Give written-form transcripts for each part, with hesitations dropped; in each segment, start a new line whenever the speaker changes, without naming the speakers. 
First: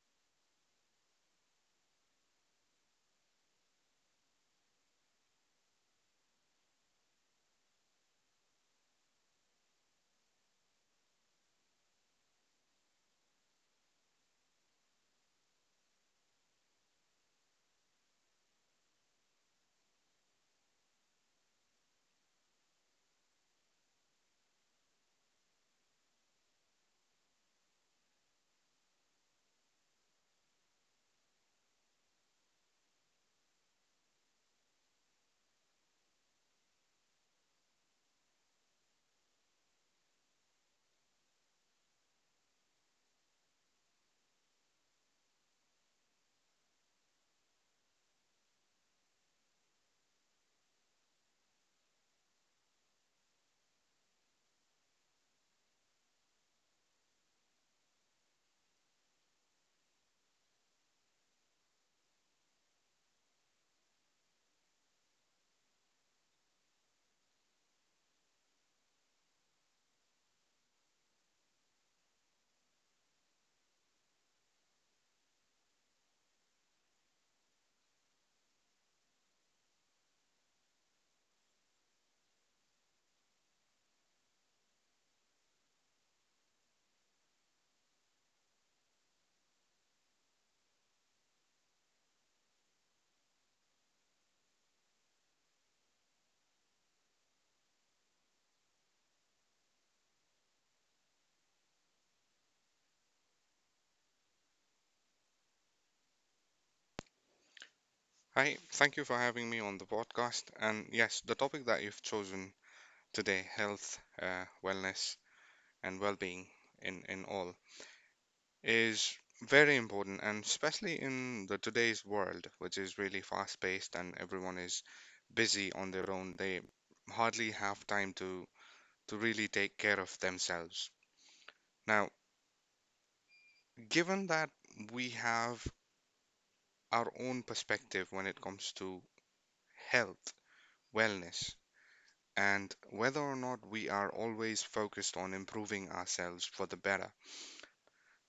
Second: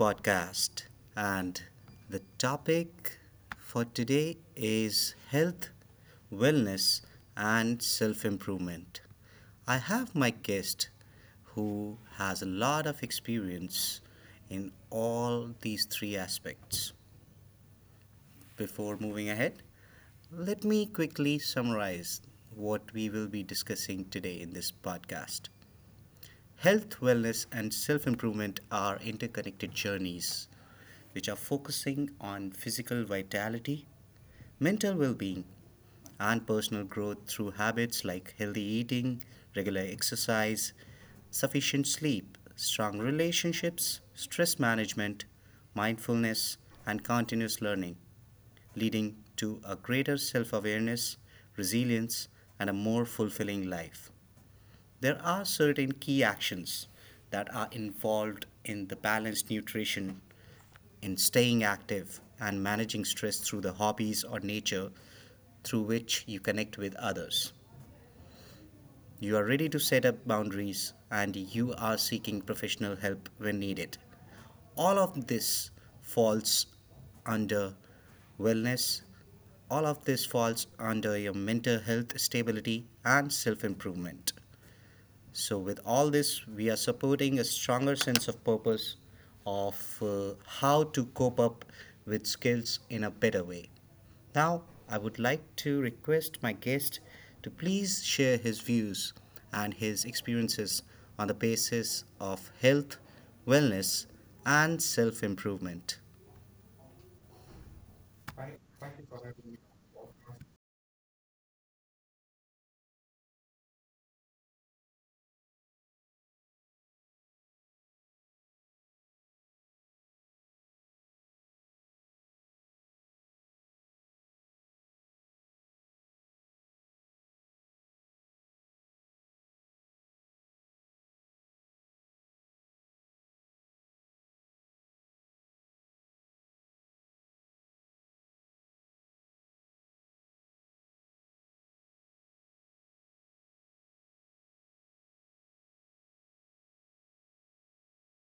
podcast. And the topic for today is health, wellness, and self improvement. I have my guest who has a lot of experience in all these three aspects. Before moving ahead, let me quickly summarize what we will be discussing today in this podcast. Health, wellness, and self improvement are interconnected journeys which are focusing on physical vitality, mental well being, and personal growth through habits like healthy eating, regular exercise, sufficient sleep, strong relationships, stress management, mindfulness, and continuous learning, leading to a greater self awareness, resilience, and a more fulfilling life. There are certain key actions that are involved in the balanced nutrition in staying active and managing stress through the hobbies or nature through which you connect with others. You are ready to set up boundaries and you are seeking professional help when needed. All of this falls under wellness, all of this falls under your mental health stability and self improvement. So, with all this, we are supporting a stronger sense of purpose of how to cope up with skills in a better way. Now, I would like to request my guest to please share his views and his experiences on the basis of health, wellness, and self improvement.
Hi, thank you for having me on the podcast. And yes, the topic that you've chosen today, health, wellness, and well-being in all, is very important, and especially in the today's world, which is really fast-paced and everyone is busy on their own. They hardly have time to really take care of themselves. Now, given that we have our own perspective when it comes to health, wellness and whether or not we are always focused on improving ourselves for the better.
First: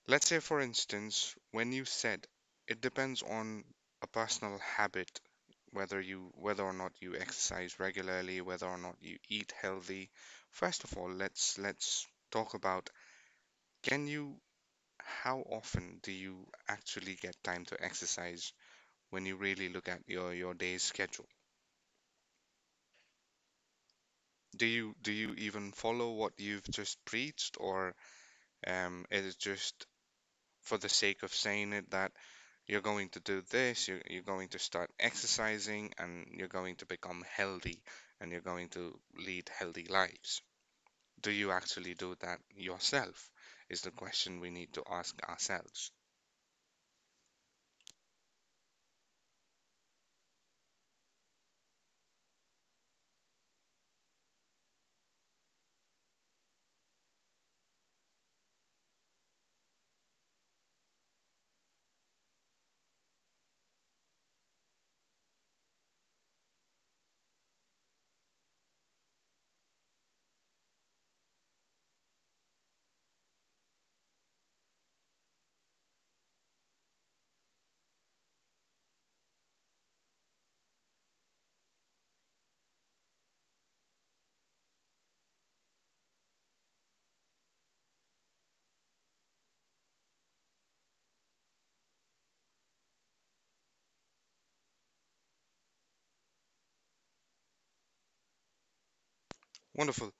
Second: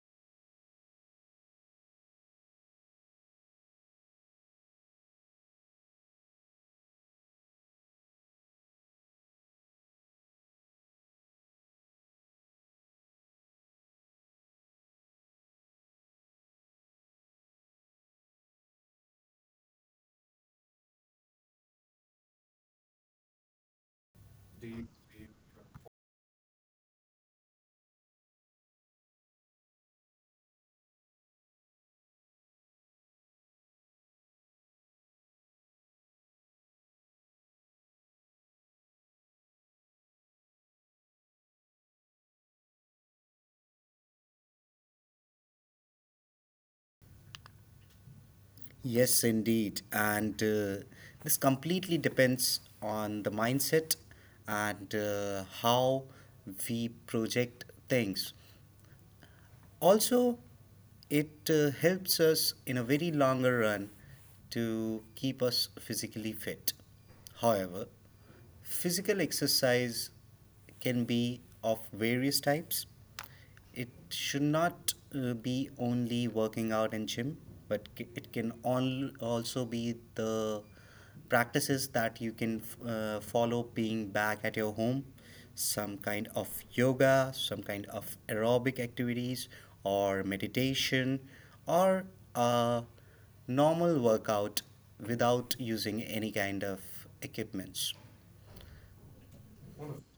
Let's say, for instance, when you said it depends on a personal habit whether or not you exercise regularly, whether or not you eat healthy. First of all, let's talk about can you how often do you actually get time to exercise when you really look at your day's schedule? Do you even follow what you've just preached, or is it just for the sake of saying it that you're going to do this, you're going to start exercising, and you're going to become healthy and you're going to lead healthy lives. Do you actually do that yourself? Is the question we need to ask ourselves.
Yes, indeed. And this completely depends on the mindset and how we project things. Also, it helps us in a very longer run to keep us physically fit. However, physical exercise can be of various types. It should not be only working out in gym, but it can all also be the practices that you can follow being back at your home, some kind of yoga, some kind of aerobic activities, or meditation, or a normal workout without using any kind of equipments.
Wonderful.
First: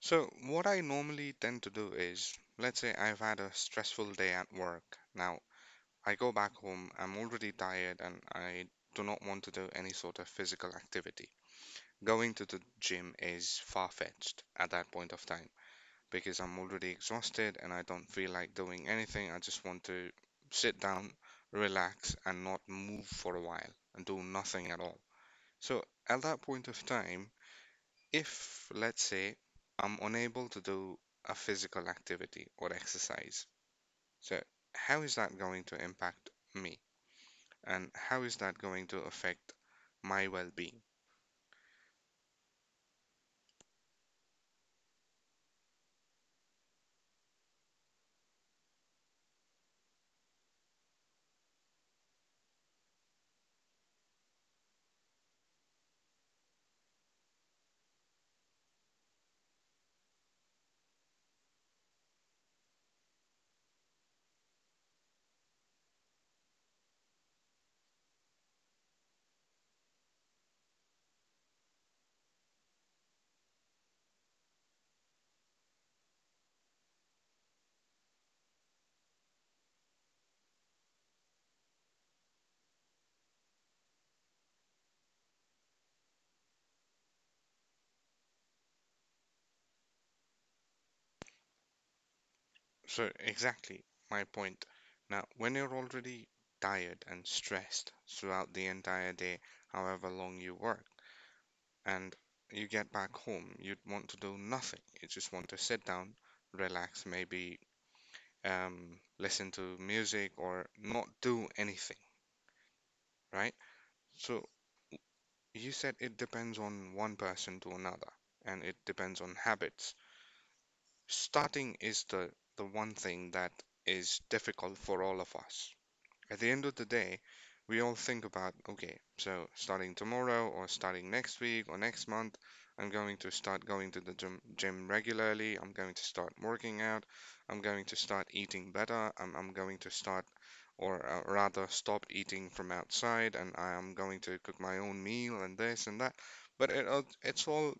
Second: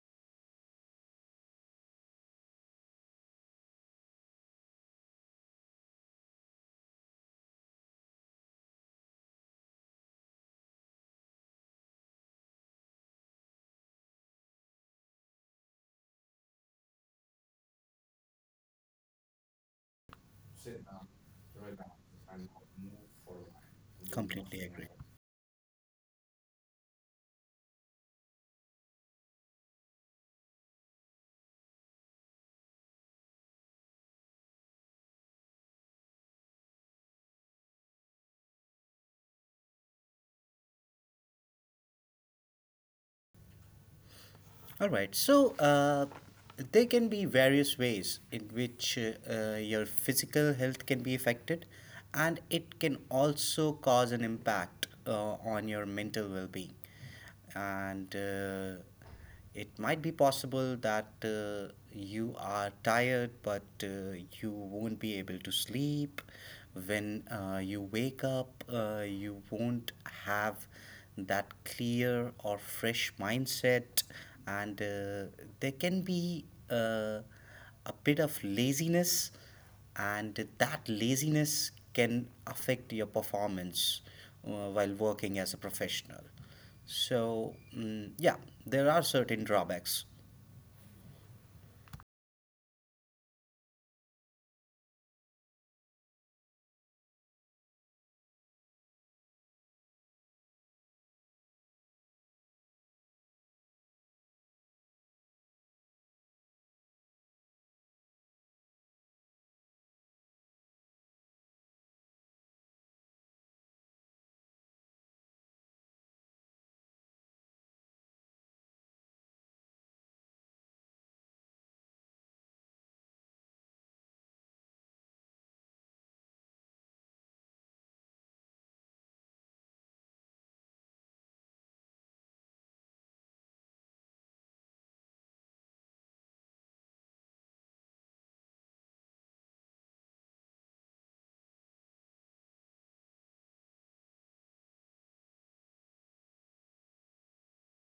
So, what I normally tend to do is, let's say I've had a stressful day at work. Now, I go back home, I'm already tired, and I do not want to do any sort of physical activity. Going to the gym is far-fetched at that point of time because I'm already exhausted and I don't feel like doing anything. I just want to sit down, relax, and not move for a while and do
Completely
nothing at
agree.
all. So at that point of time, if let's say I'm unable to do a physical activity or exercise, so how is that going to impact me? And how is that going to affect my well-being?
All right. So there can be various ways in which your physical health can be affected, and it can also cause an impact on your mental well being. And it might be possible that you are tired, but you won't be able to sleep. When you wake up, you won't have that clear or fresh mindset, and there can be uh, a bit of laziness, and that laziness can affect your performance while working as a professional. So yeah, there are certain drawbacks.
So, exactly my point. Now, when you're already tired and stressed throughout the entire day, however long you work, and you get back home, you'd want to do nothing. You just want to sit down, relax, maybe listen to music or not do anything, right? So, you said it depends on one person to another, and it depends on habits. Starting is the one thing that is difficult for all of us. At the end of the day, we all think about, okay, so starting tomorrow or starting next week or next month, I'm going to start going to the gym regularly. I'm going to start working out. I'm going to start eating better. I'm going to start, or rather, stop eating from outside, and I am going to cook my own meal and this and that. But it, it's all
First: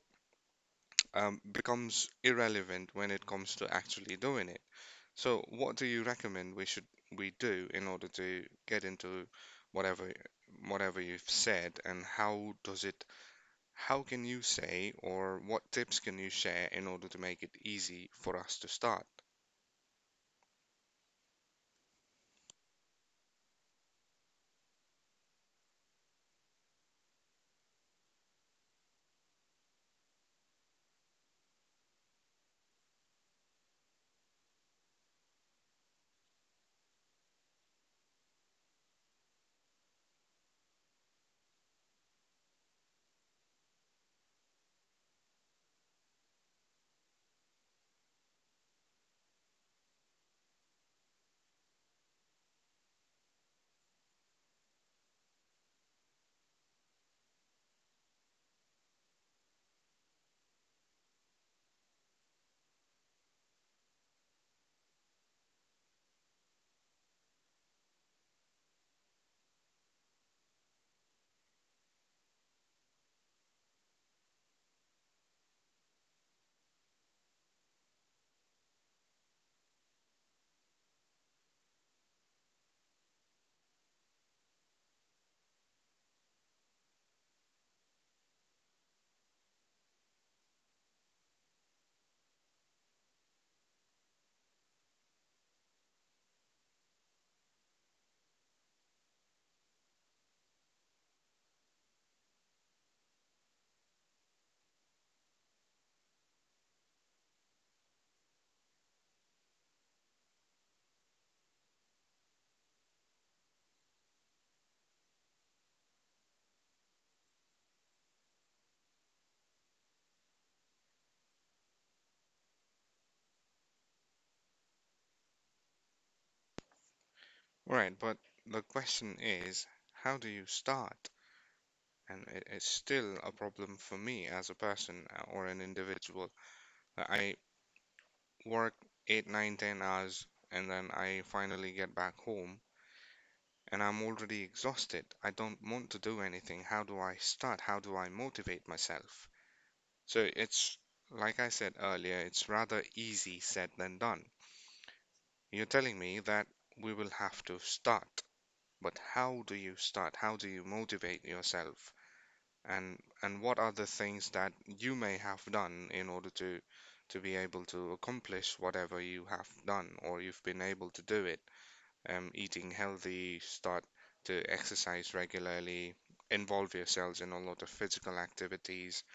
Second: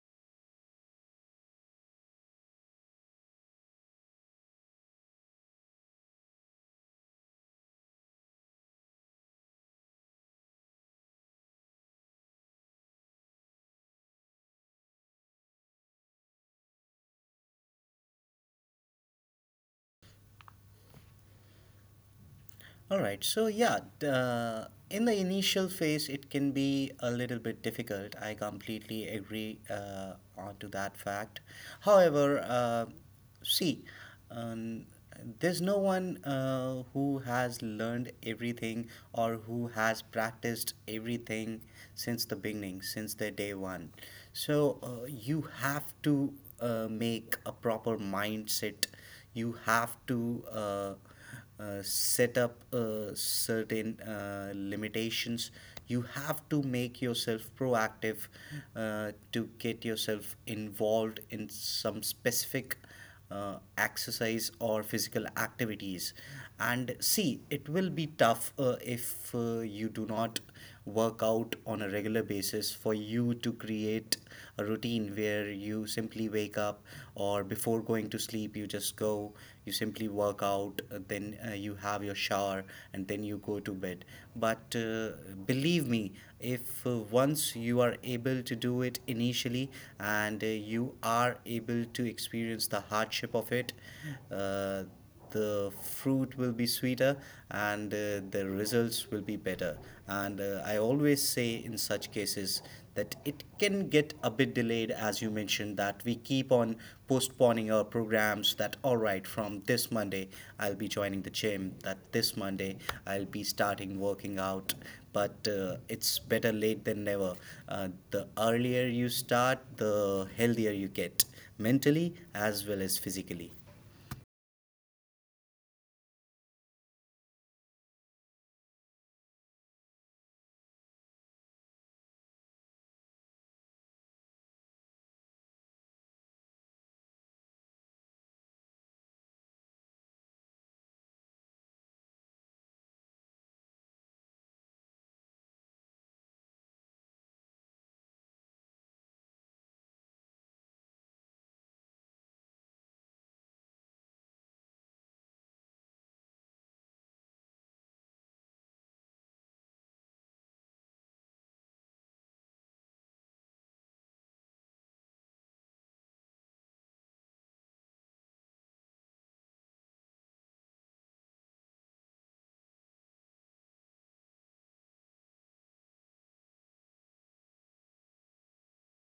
um, becomes irrelevant when it comes to actually doing it. So, what do you recommend we should we do in order to get into whatever whatever you've said, and how does it how can you say or what tips can you share in order to make it easy for us to start?
All right. So yeah, in the initial phase, it can be a little bit difficult. I completely agree on to that fact. However, see, um, there's no one who has learned everything or who has practiced everything since the beginning, since the day one. So you have to make a proper mindset, you have to set up certain limitations, you have to make yourself proactive to get yourself involved in some specific exercise or physical activities. And see, it will be tough if you do not work out on a regular basis for you to create a routine where you simply wake up or before going to sleep, you just go, you simply work out, then you have your shower, and then you go to bed. But believe me, if once you are able to do it initially and you are able to experience the hardship of it, uh, the fruit will be sweeter, and the results will be better. And I always say in such cases that it can get a bit delayed, as you mentioned, that we keep on postponing our programs, that all right, from this Monday I'll be joining the gym, that this Monday I'll be starting working out. But it's better late than never. The earlier you start, the healthier you get, mentally as well as physically.
Right, but the question is, how do you start? And it's still a problem for me as a person or an individual. I work eight, nine, 10 hours, and then I finally get back home and I'm already exhausted. I don't want to do anything. How do I start? How do I motivate myself? So it's, like I said earlier, it's rather easy said than done. You're telling me that we will have to start, but how do you start? How do you motivate yourself? And what are the things that you may have done in order to be able to accomplish whatever you have done or you've been able to do it? Eating healthy, start to exercise regularly, involve yourselves in a lot of physical activities.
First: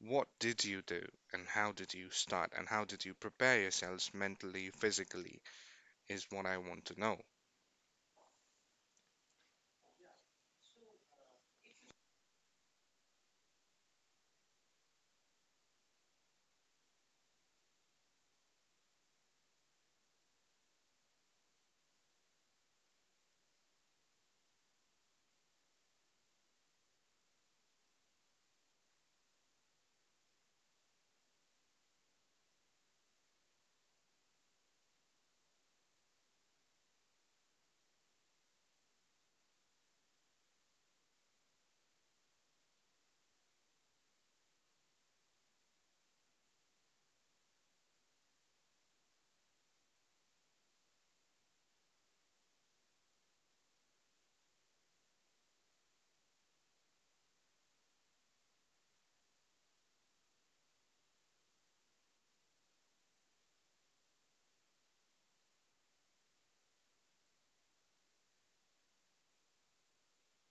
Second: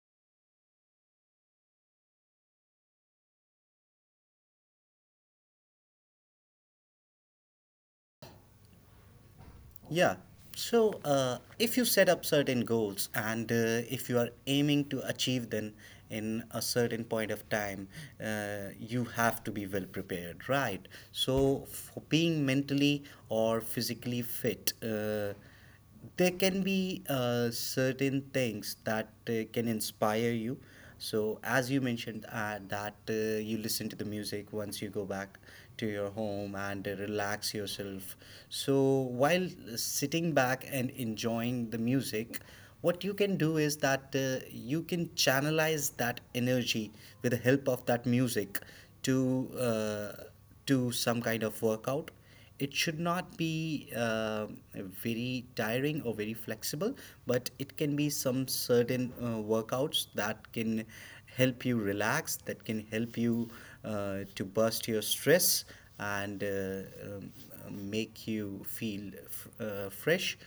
What did you do and how did you start and how did you prepare yourselves mentally, physically is what I want to know.
Yeah. So, if you set up certain goals and if you are aiming to achieve them in a certain point of time, you have to be well prepared, right? So, for being mentally or physically fit, there can be certain things that can inspire you. So as you mentioned, that you listen to the music once you go back to your home and relax yourself, so while sitting back and enjoying the music, what you can do is that you can channelize that energy with the help of that music, to uh, to some kind of workout. It should not be very tiring or very flexible, but it can be some certain workouts that can help you relax, that can help you to burst your stress, and make you feel fresh.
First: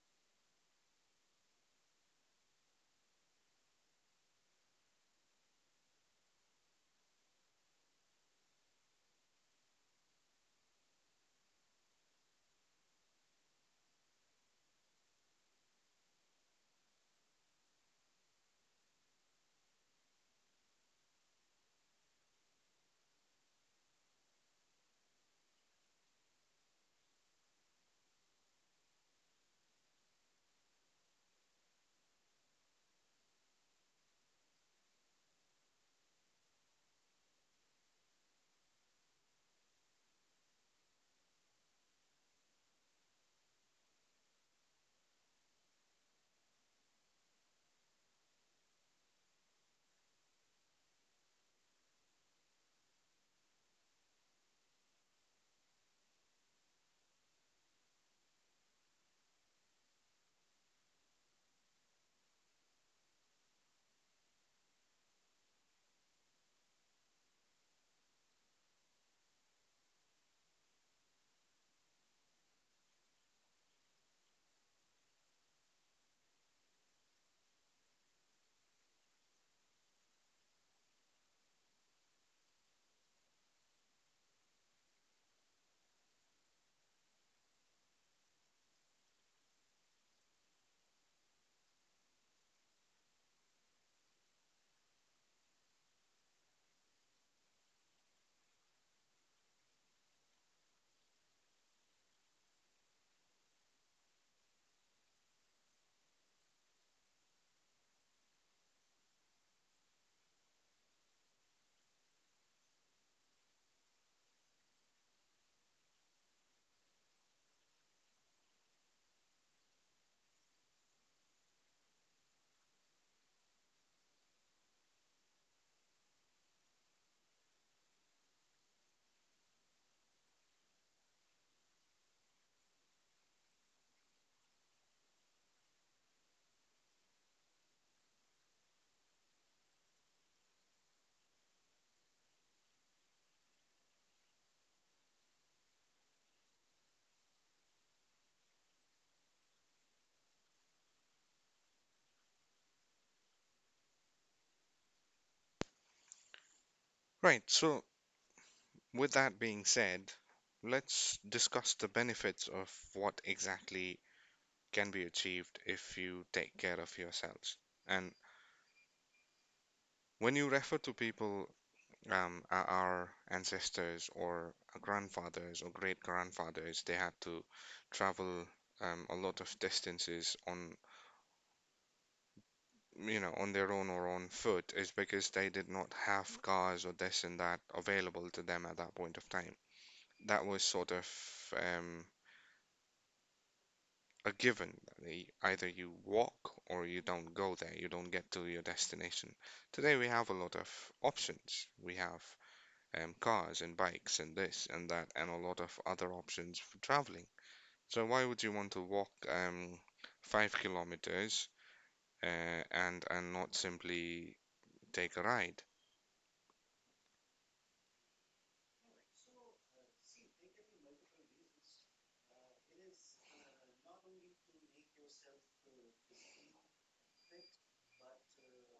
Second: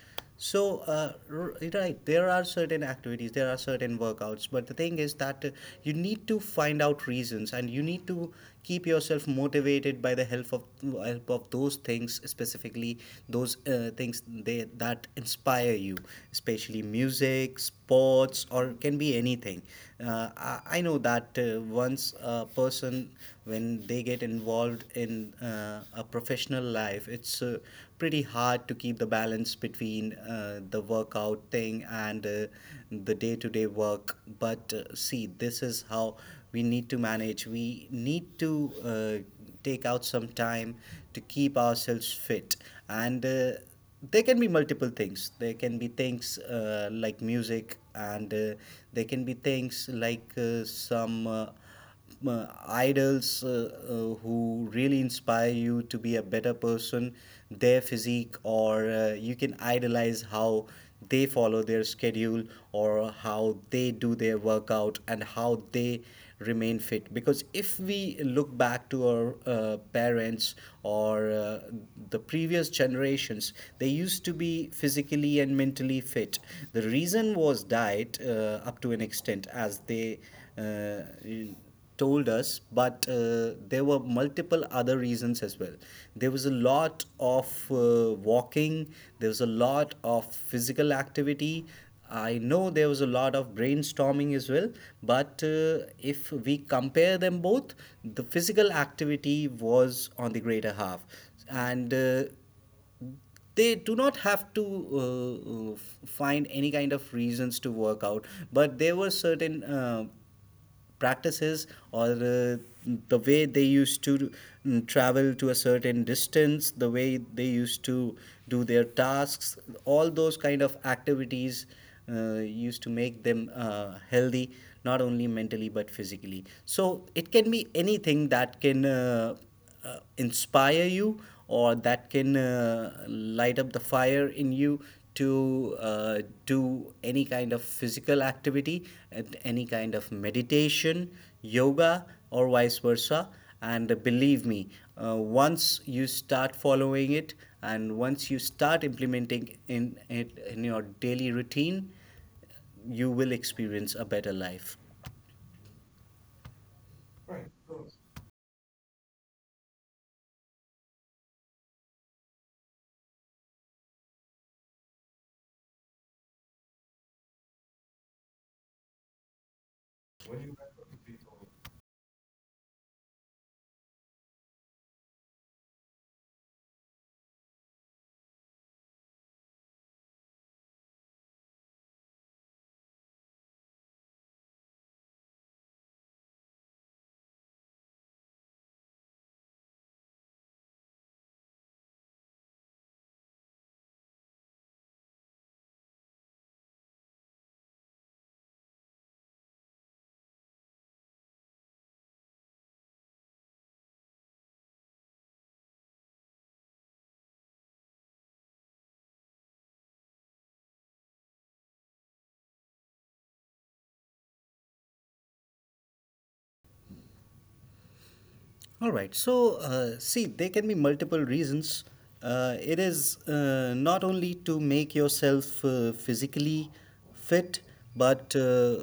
So, right, there are certain activities, there are certain workouts, but the thing is that you need to find out reasons and you need to keep yourself motivated by the help of those things, specifically those things that inspire you, especially music, sports, or can be anything. I know that once a person, when they get involved in a professional life, it's pretty hard to keep the balance between the workout thing and the day to day work. But see, this is how we need to manage. We need to take out some time to keep ourselves fit. And there can be multiple things. There can be things like music, and there can be things like some. Idols who really inspire you to be a better person, their physique, or you can idolize how they follow their schedule, or how they do their workout and how they remain fit. Because if we look back to our parents or the previous generations, they used to be physically and mentally fit. The reason was diet up to an extent, as they uh, told us, but there were multiple other reasons as well. There was a lot of walking, there was a lot of physical activity. I know there was a lot of brainstorming as well, but if we compare them both, the physical activity was on the greater half. And they do not have to find any kind of reasons to work out, but there were certain practices, or the way they used to travel to a certain distance, the way they used to do their tasks, all those kind of activities uh, used to make them healthy, not only mentally but physically. So it can be anything that can inspire you or that can light up the fire in you to do any kind of physical activity and any kind of meditation, yoga, or vice versa. And believe me, once you start following it and once you start implementing in it in your daily routine, you will experience a better life.
Right, so with that being said, let's discuss the benefits of what exactly can be achieved if you take care of yourselves. And when you refer to people, our ancestors or grandfathers or great grandfathers, they had to travel a lot of distances on, you know, on their own or on foot, is because they did not have cars or this and that available to them at that point of time. That was sort of um, a given. Either you walk or you don't go there, you don't get to your destination. Today we have a lot of options. We have cars and bikes and this and that and a lot of other options for traveling. So why would you want to walk 5 kilometers and not simply take a ride?
All right. So, see, there can be multiple reasons. It is not only to make yourself physically fit, but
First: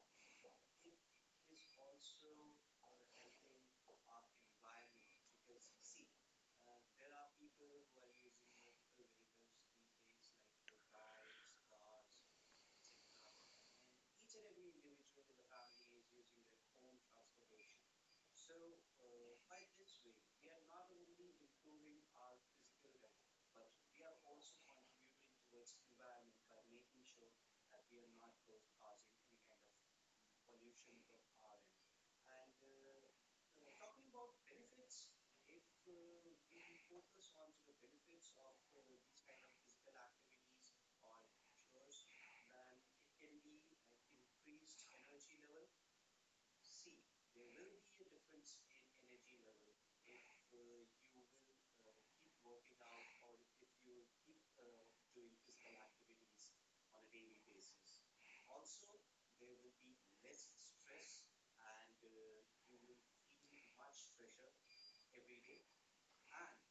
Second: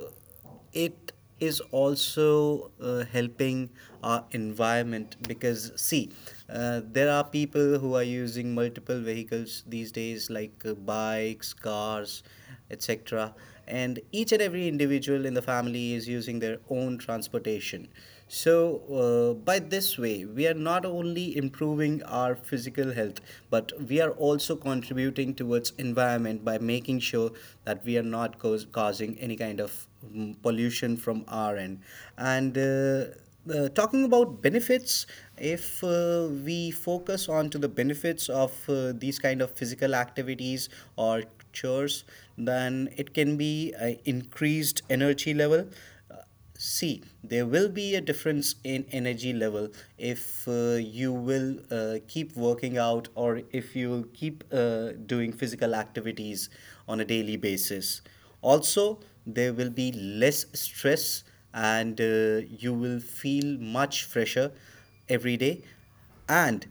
it is also helping our environment, because, see, there are people who are using multiple vehicles these days, like bikes, cars, etc. And each and every individual in the family is using their own transportation. So, by this way, we are not only improving our physical health, but we are also contributing towards environment by making sure that we are not causing any kind of pollution from our end. And talking about benefits, if we focus on to the benefits of these kind of physical activities or structures, then it can be increased energy level. Uh, See there will be a difference in energy level if you will keep working out, or if you will keep doing physical activities on a daily basis. Also, there will be less stress, and you will feel much fresher every day. And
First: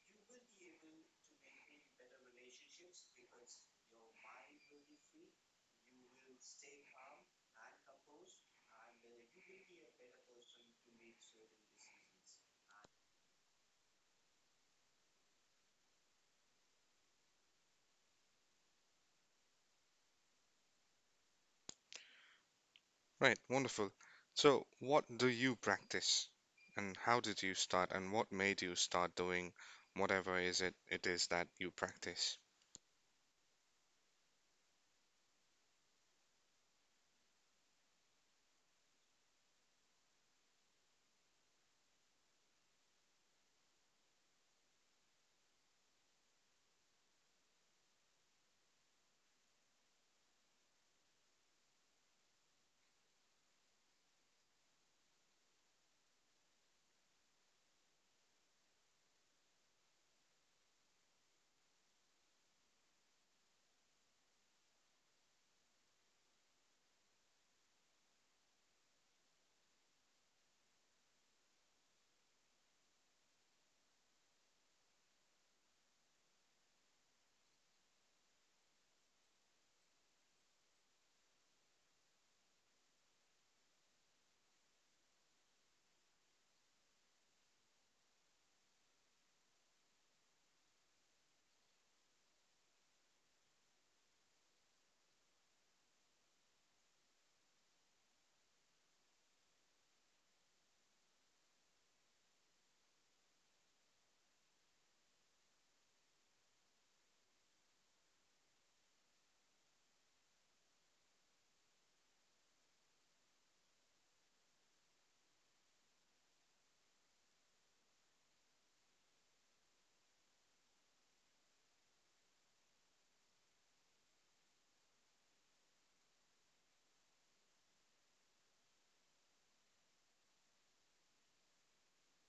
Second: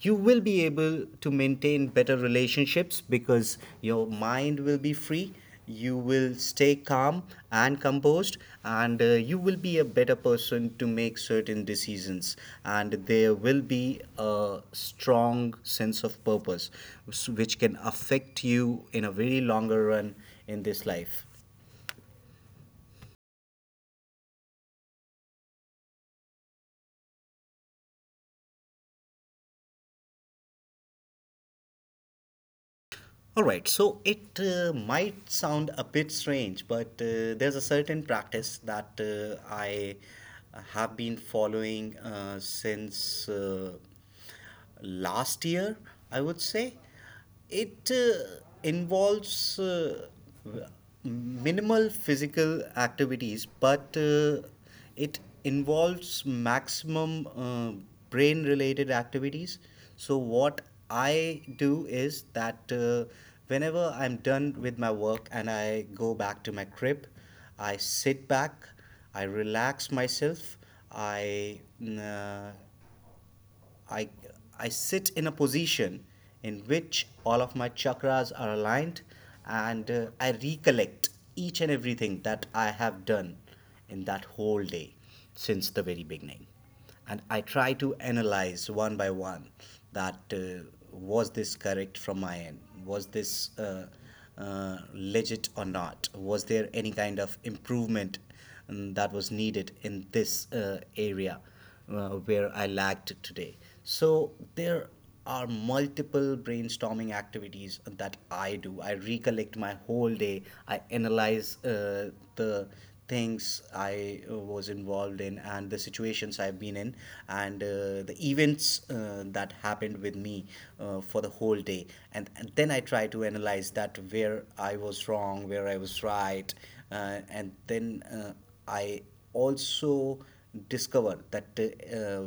you will be able to maintain better relationships because your mind will be free, you will stay calm and composed, and you will be a better person to make certain decisions, and there will be a strong sense of purpose, which can affect you in a very longer run in this life.
Right, wonderful. So what do you practice and how did you start and what made you start doing whatever is it it is that you practice?
All right, so it might sound a bit strange, but there's a certain practice that I have been following since last year, I would say. It involves minimal physical activities, but it involves maximum brain related activities. So, what I do is that whenever I'm done with my work and I go back to my crib, I sit back, I relax myself, I uh, I, I sit in a position in which all of my chakras are aligned and I recollect each and everything that I have done in that whole day since the very beginning. And I try to analyze one by one that was this correct from my end? Was this legit or not? Was there any kind of improvement that was needed in this area where I lagged today. So there are multiple brainstorming activities that I do. I recollect my whole day. I analyze the things I was involved in and the situations I've been in and the events that happened with me for the whole day. And then I try to analyze that where I was wrong, where I was right, and then I also discover that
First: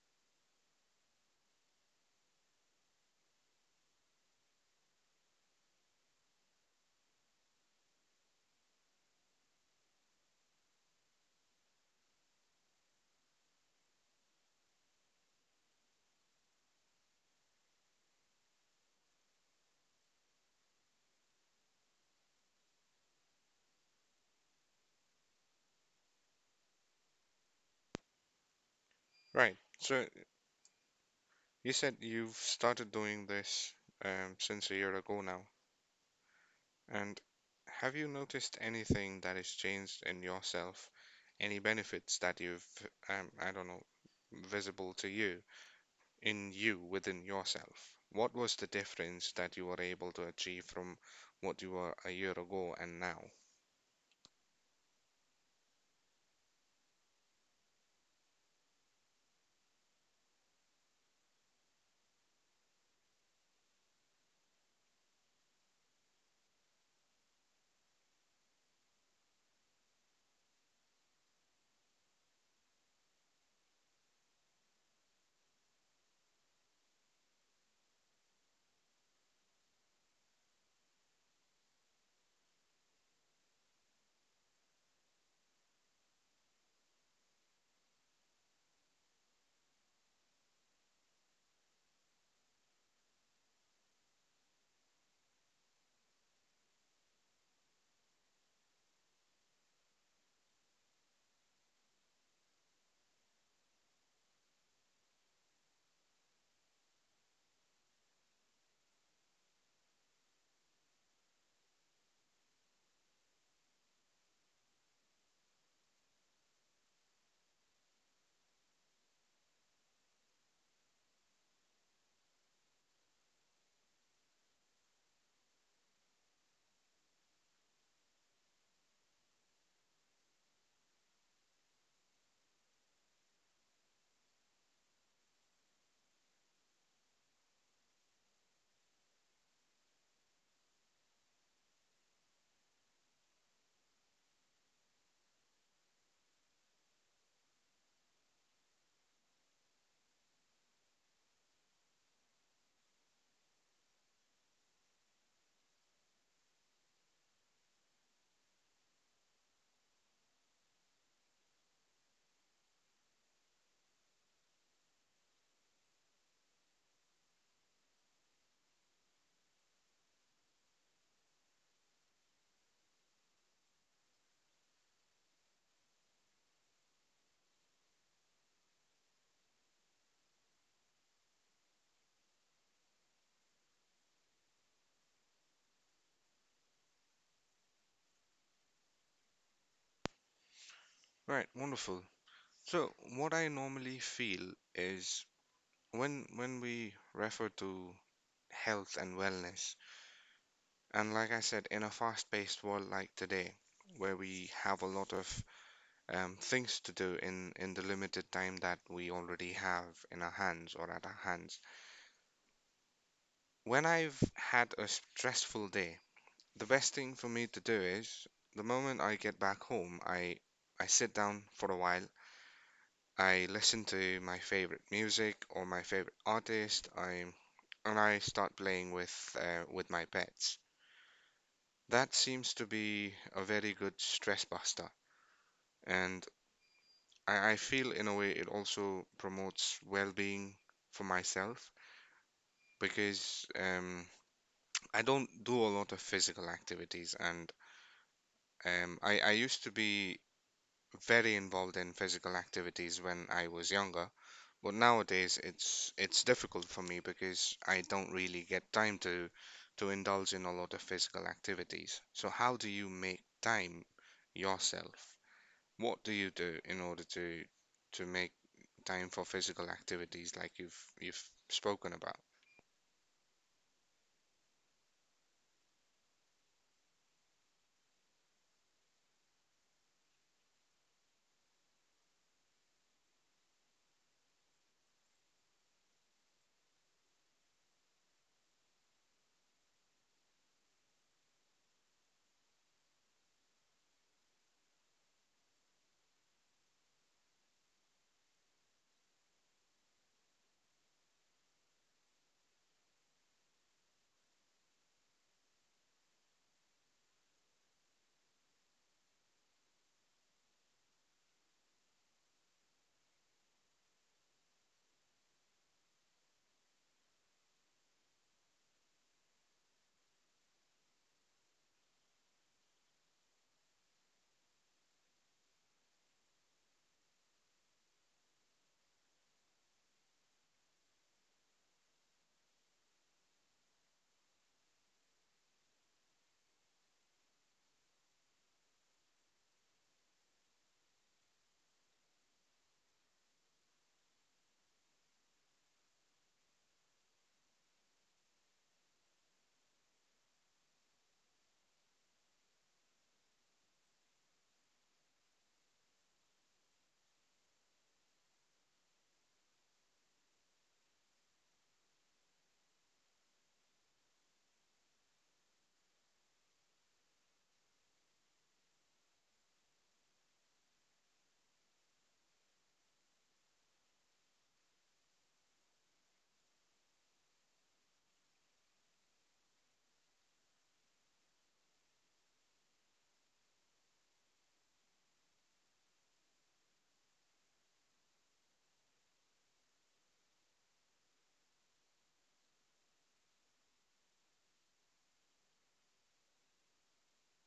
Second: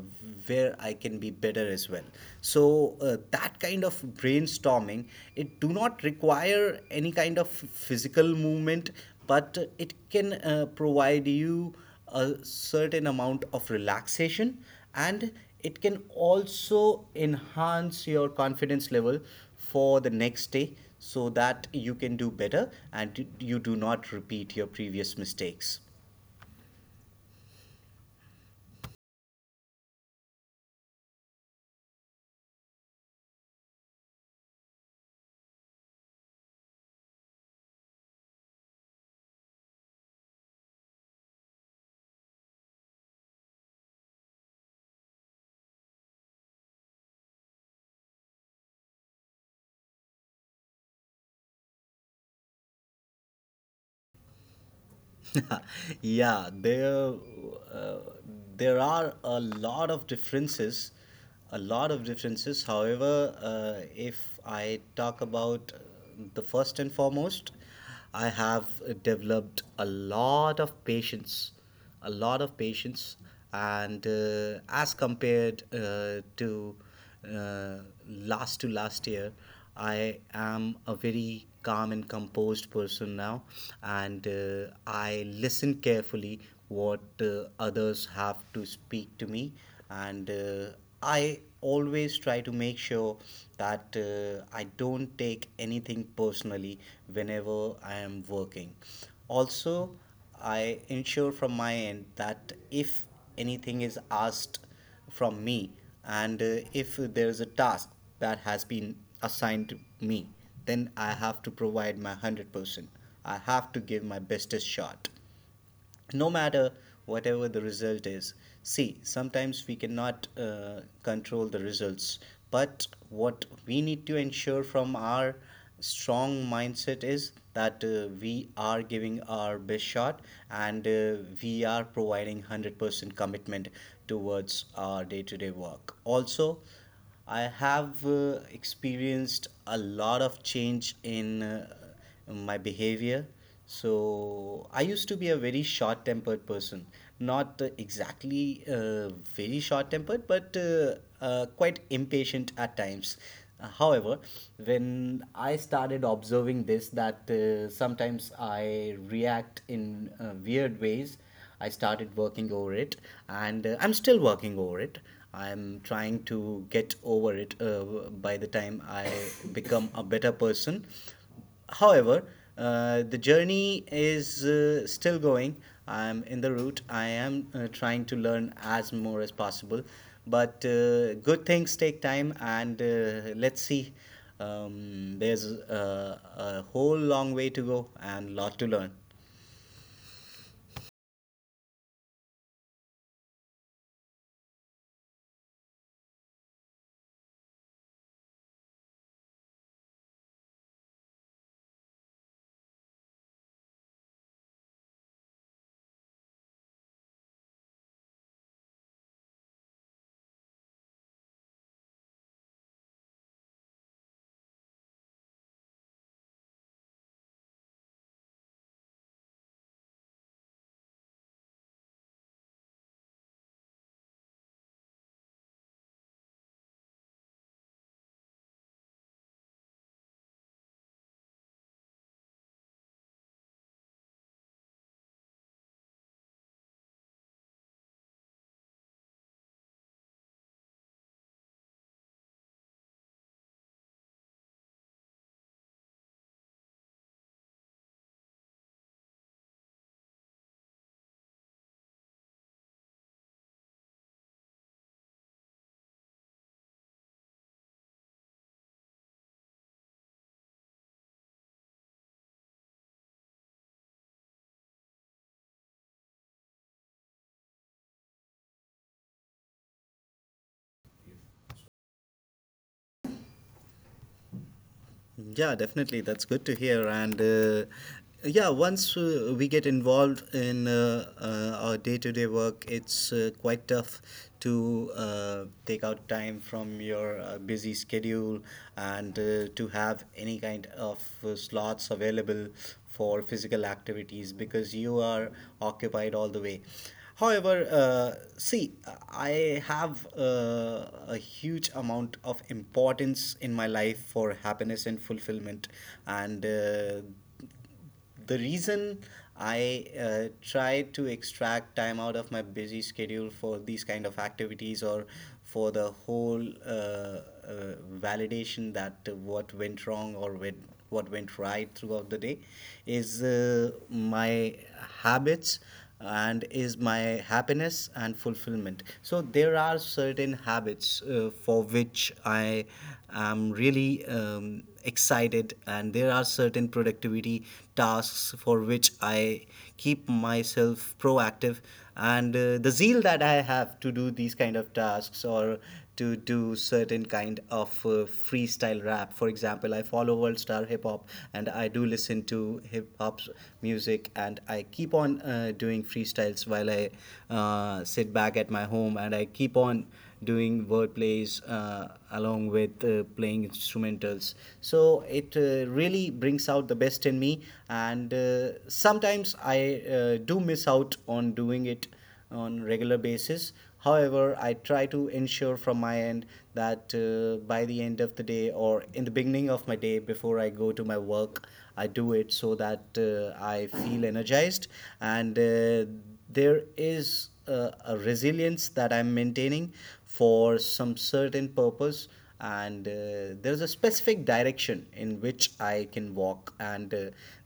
where I can be better as well. So that kind of brainstorming, it do not require any kind of physical movement, but it can provide you a certain amount of relaxation, and it can also enhance your confidence level for the next day so that you can do better and you do not repeat your previous mistakes.
Right. So you said you've started doing this since a year ago now. And have you noticed anything that has changed in yourself? Any benefits that I don't know, visible to you in you within yourself? What was the difference that you were able to achieve from what you were a year ago and now?
Yeah, uh, there are a lot of differences, a lot of differences. However, if I talk about the first and foremost, I have developed a lot of patience, a lot of patience, and as compared to uh, last to last year, I am a very calm and composed person now. And I listen carefully what others have to speak to me. And I always try to make sure that I don't take anything personally whenever I am working. Also, I ensure from my end that if anything is asked from me, and if there is a task that has been assigned to me, then I have to provide my 100%. I have to give my bestest shot no matter whatever the result is. See, sometimes we cannot control the results, but what we need to ensure from our strong mindset is that we are giving our best shot, and we are providing 100% commitment towards our day-to-day work. Also, I have experienced a lot of change in my behavior. So I used to be a very short-tempered person, not very short-tempered, but quite impatient at times. However, when I started observing this, that sometimes I react in weird ways, I started working over it, and I'm still working over it. I'm trying to get over it by the time I become a better person. However, the journey is still going. I'm in the route. I am trying to learn as more as possible. But good things take time, and let's see. There's a whole long way to go and lot to learn.
Right, wonderful. So, what I normally feel is, when we refer to health and wellness, and like I said, in a fast-paced world like today, where we have a lot of things to do in the limited time that we already have in our hands or at our hands. When I've had a stressful day, the best thing for me to do is the moment I get back home, I sit down for a while. I listen to my favorite music or my favorite artist. I And I start playing with my pets. That seems to be a very good stress buster, and I feel in a way it also promotes well-being for myself because I don't do a lot of physical activities, and I used to be very involved in physical activities when I was younger, but nowadays it's difficult for me because I don't really get time to indulge in a lot of physical activities. So how do you make time yourself? What do you do in order to make time for physical activities like you've spoken about?
Yeah, definitely. That's good to hear. And yeah, once we get involved in our day to day work, it's quite tough to take out time from your busy schedule and to have any kind of slots available for physical activities because you are occupied all the way. However, see, I have a huge amount of importance in my life for happiness and fulfillment, and the reason I try to extract time out of my busy schedule for these kind of activities or for the whole validation that what went wrong or when, what went right throughout the day is my habits and is my happiness and fulfillment. So there are certain habits for which I'm really excited, and there are certain productivity tasks for which I keep myself proactive. And the zeal that I have to do these kind of tasks or to do certain kind of freestyle rap. For example, I follow World Star Hip Hop, and I do listen to hip hop's music, and I keep on doing freestyles while I sit back at my home and I keep on doing word plays along with playing instrumentals. So it really brings out the best in me, and sometimes I do miss out on doing it on regular basis. However, I try to ensure from my end that by the end of the day or in the beginning of my day before I go to my work, I do it so that I feel energized, and there is a resilience that I'm maintaining for some certain purpose, and there's a specific direction in which I can walk, and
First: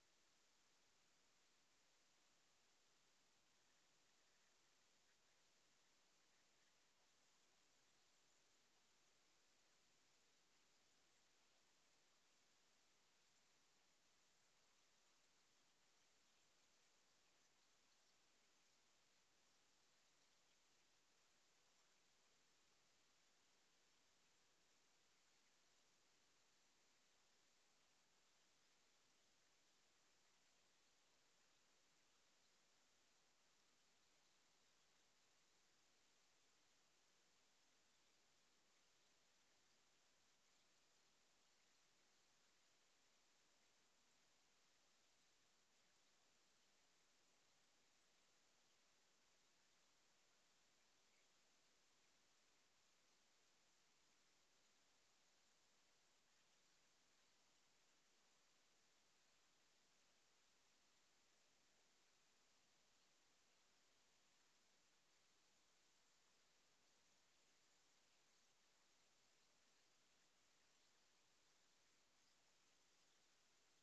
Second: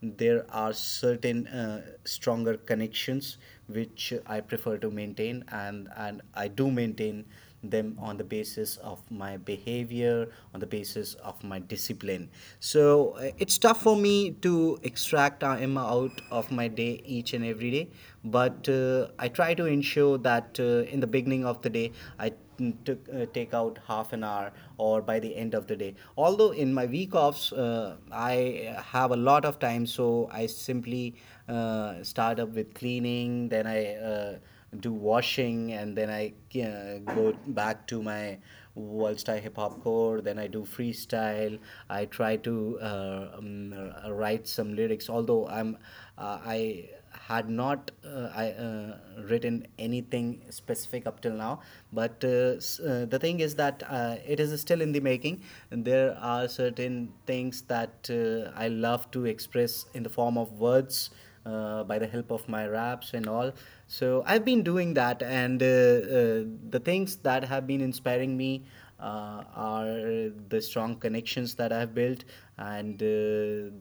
there are certain stronger connections which I prefer to maintain, and I do maintain them on the basis of my behavior, on the basis of my discipline. So it's tough for me to extract Emma out of my day each and every day, but I try to ensure that in the beginning of the day, I to take out half an hour or by the end of the day. Although in my week offs I have a lot of time, so I simply start up with cleaning, then I do washing, and then I go back to my world style hip hop core. Then I do freestyle. I try to write some lyrics. Although I had not I written anything specific up till now. But the thing is that it is still in the making. There are certain things that I love to express in the form of words by the help of my raps and all. So I've been doing that, and the things that have been inspiring me are the strong connections that I've built and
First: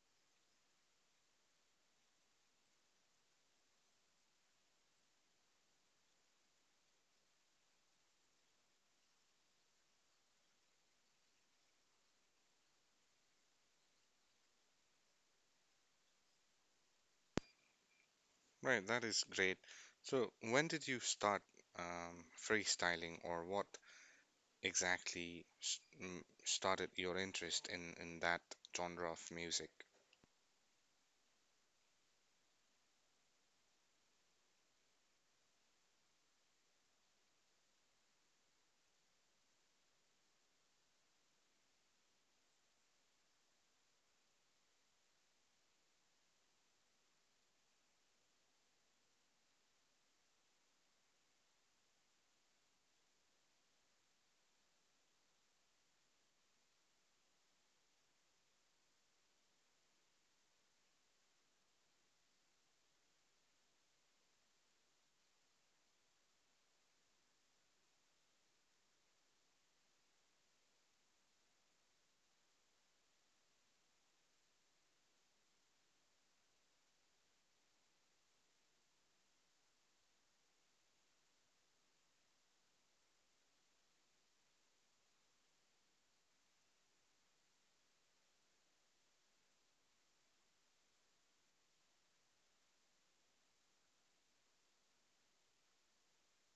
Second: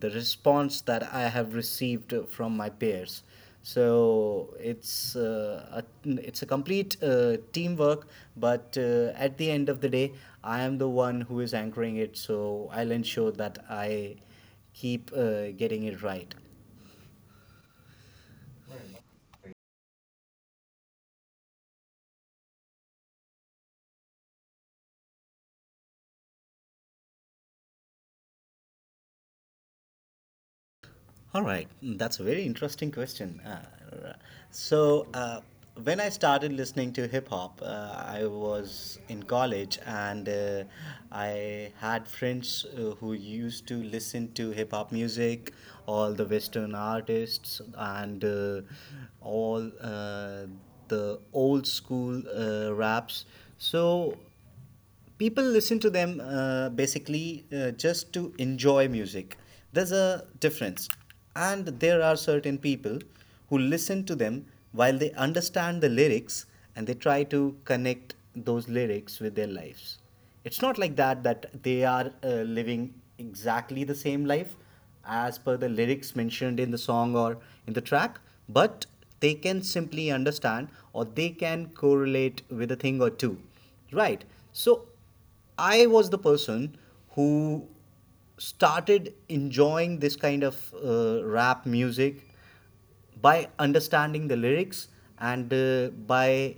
the response that I have received from my peers. So it's a complete teamwork, but at the end of the day, I am the one who is anchoring it. So I'll ensure that I keep getting it right.
Right, that is great. So, when did you start freestyling, or what exactly started your interest in that genre of music?
All right. Mm, that's a very interesting question. So, uh, when I started listening to hip hop, I was in college, and I had friends who used to listen to hip hop music, all the Western artists, and all the old school raps. So people listen to them basically just to enjoy music. There's a difference, and there are certain people who listen to them while they understand the lyrics, and they try to connect those lyrics with their lives. It's not like that, that they are living exactly the same life as per the lyrics mentioned in the song or in the track, but they can simply understand or they can correlate with a thing or two, right? So I was the person who started enjoying this kind of rap music by understanding the lyrics, and by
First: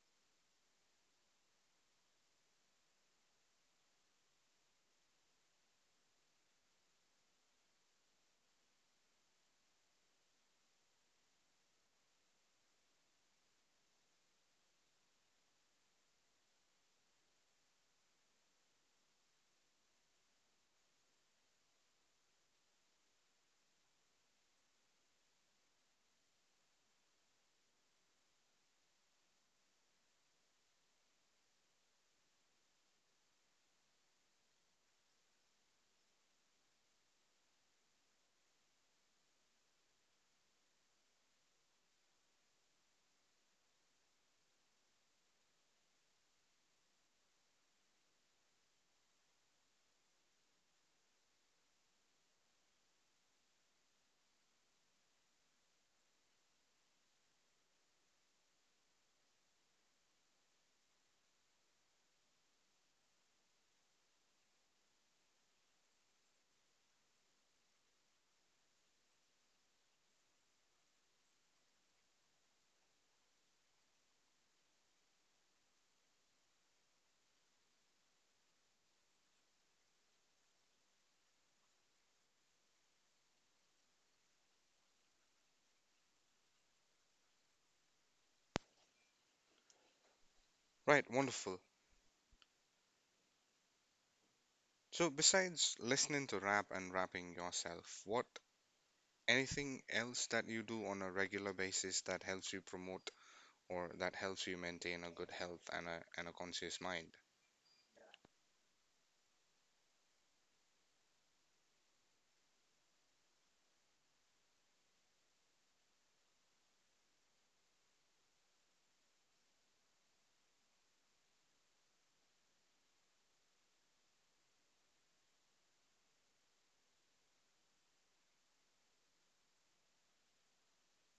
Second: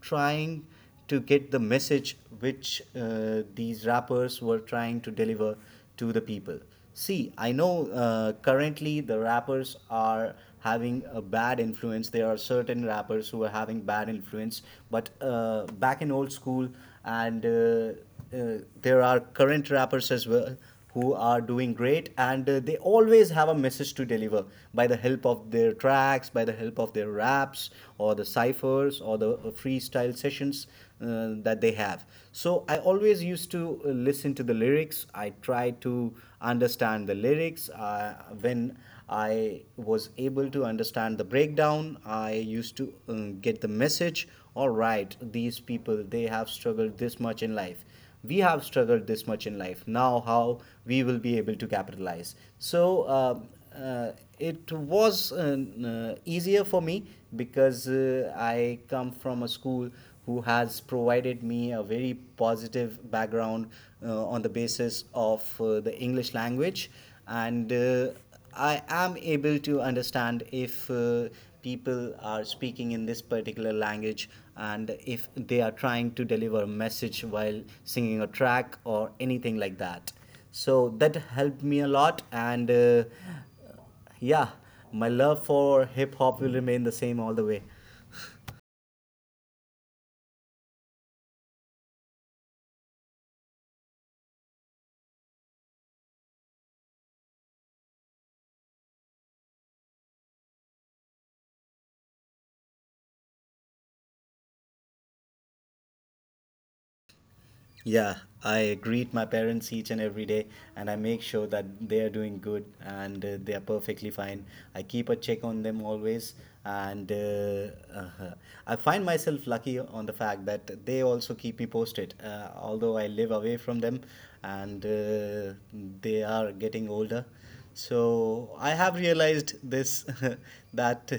trying to get the message which these rappers were trying to deliver to the people. See, I know currently the rappers are having a bad influence. There are certain rappers who are having bad influence, but back in old school, and there are current rappers as well who are doing great, and they always have a message to deliver by the help of their tracks, by the help of their raps or the ciphers or the freestyle sessions that they have. So I always used to listen to the lyrics. I try to understand the lyrics. When I was able to understand the breakdown, I used to get the message. All right, these people, they have struggled this much in life, we have struggled this much in life, now how we will be able to capitalize. So uh, it was easier for me because I come from a school who has provided me a very positive background on the basis of the English language, and I am able to understand if people are speaking in this particular language and if they are trying to deliver a message while singing a track or anything like that. So that helped me a lot, and yeah, my love for hip hop will remain the same all the way.
Right, wonderful. So, besides listening to rap and rapping yourself, what anything else that you do on a regular basis that helps you promote or that helps you maintain a good health and a conscious mind?
Yeah, I greet my parents each and every day, and I make sure that they are doing good and they are perfectly fine. I keep a check on them always, and I find myself lucky on the fact that they also keep me posted. Although I live away from them, and they are getting older, so I have realized this that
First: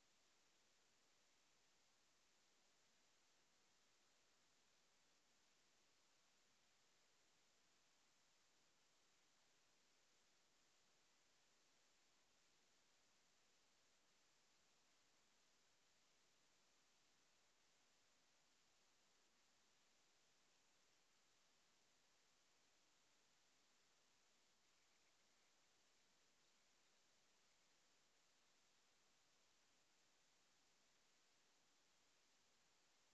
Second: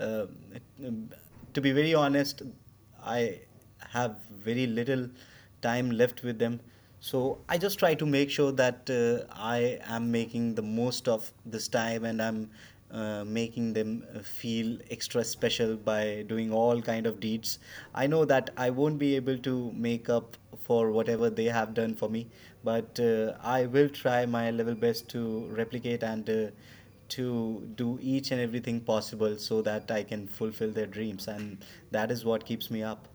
uh, to be very honest, I have very little time left with them. So I just try to make sure that I am making the most of this time, and I'm making them feel extra special by doing all kind of deeds. I know that I won't be able to make up for whatever they have done for me, but I will try my level best to replicate and to do each and everything possible so that I can fulfill their dreams. And that is what keeps me up.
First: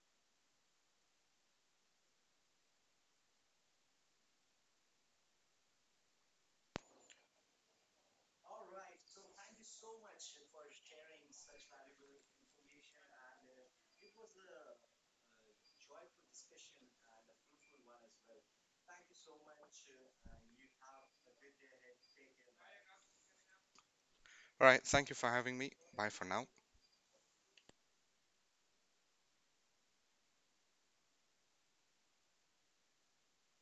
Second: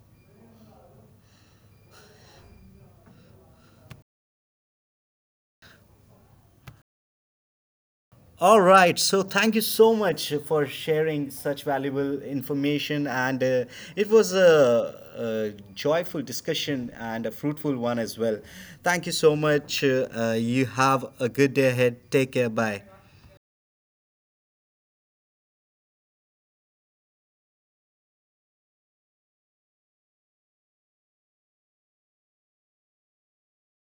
All right. So thank you so much for sharing such valuable information. And it was a joyful discussion and a fruitful one as well. Thank you so much. You have a good day ahead. Take care. Bye.
All right, thank you for having me. Bye for now.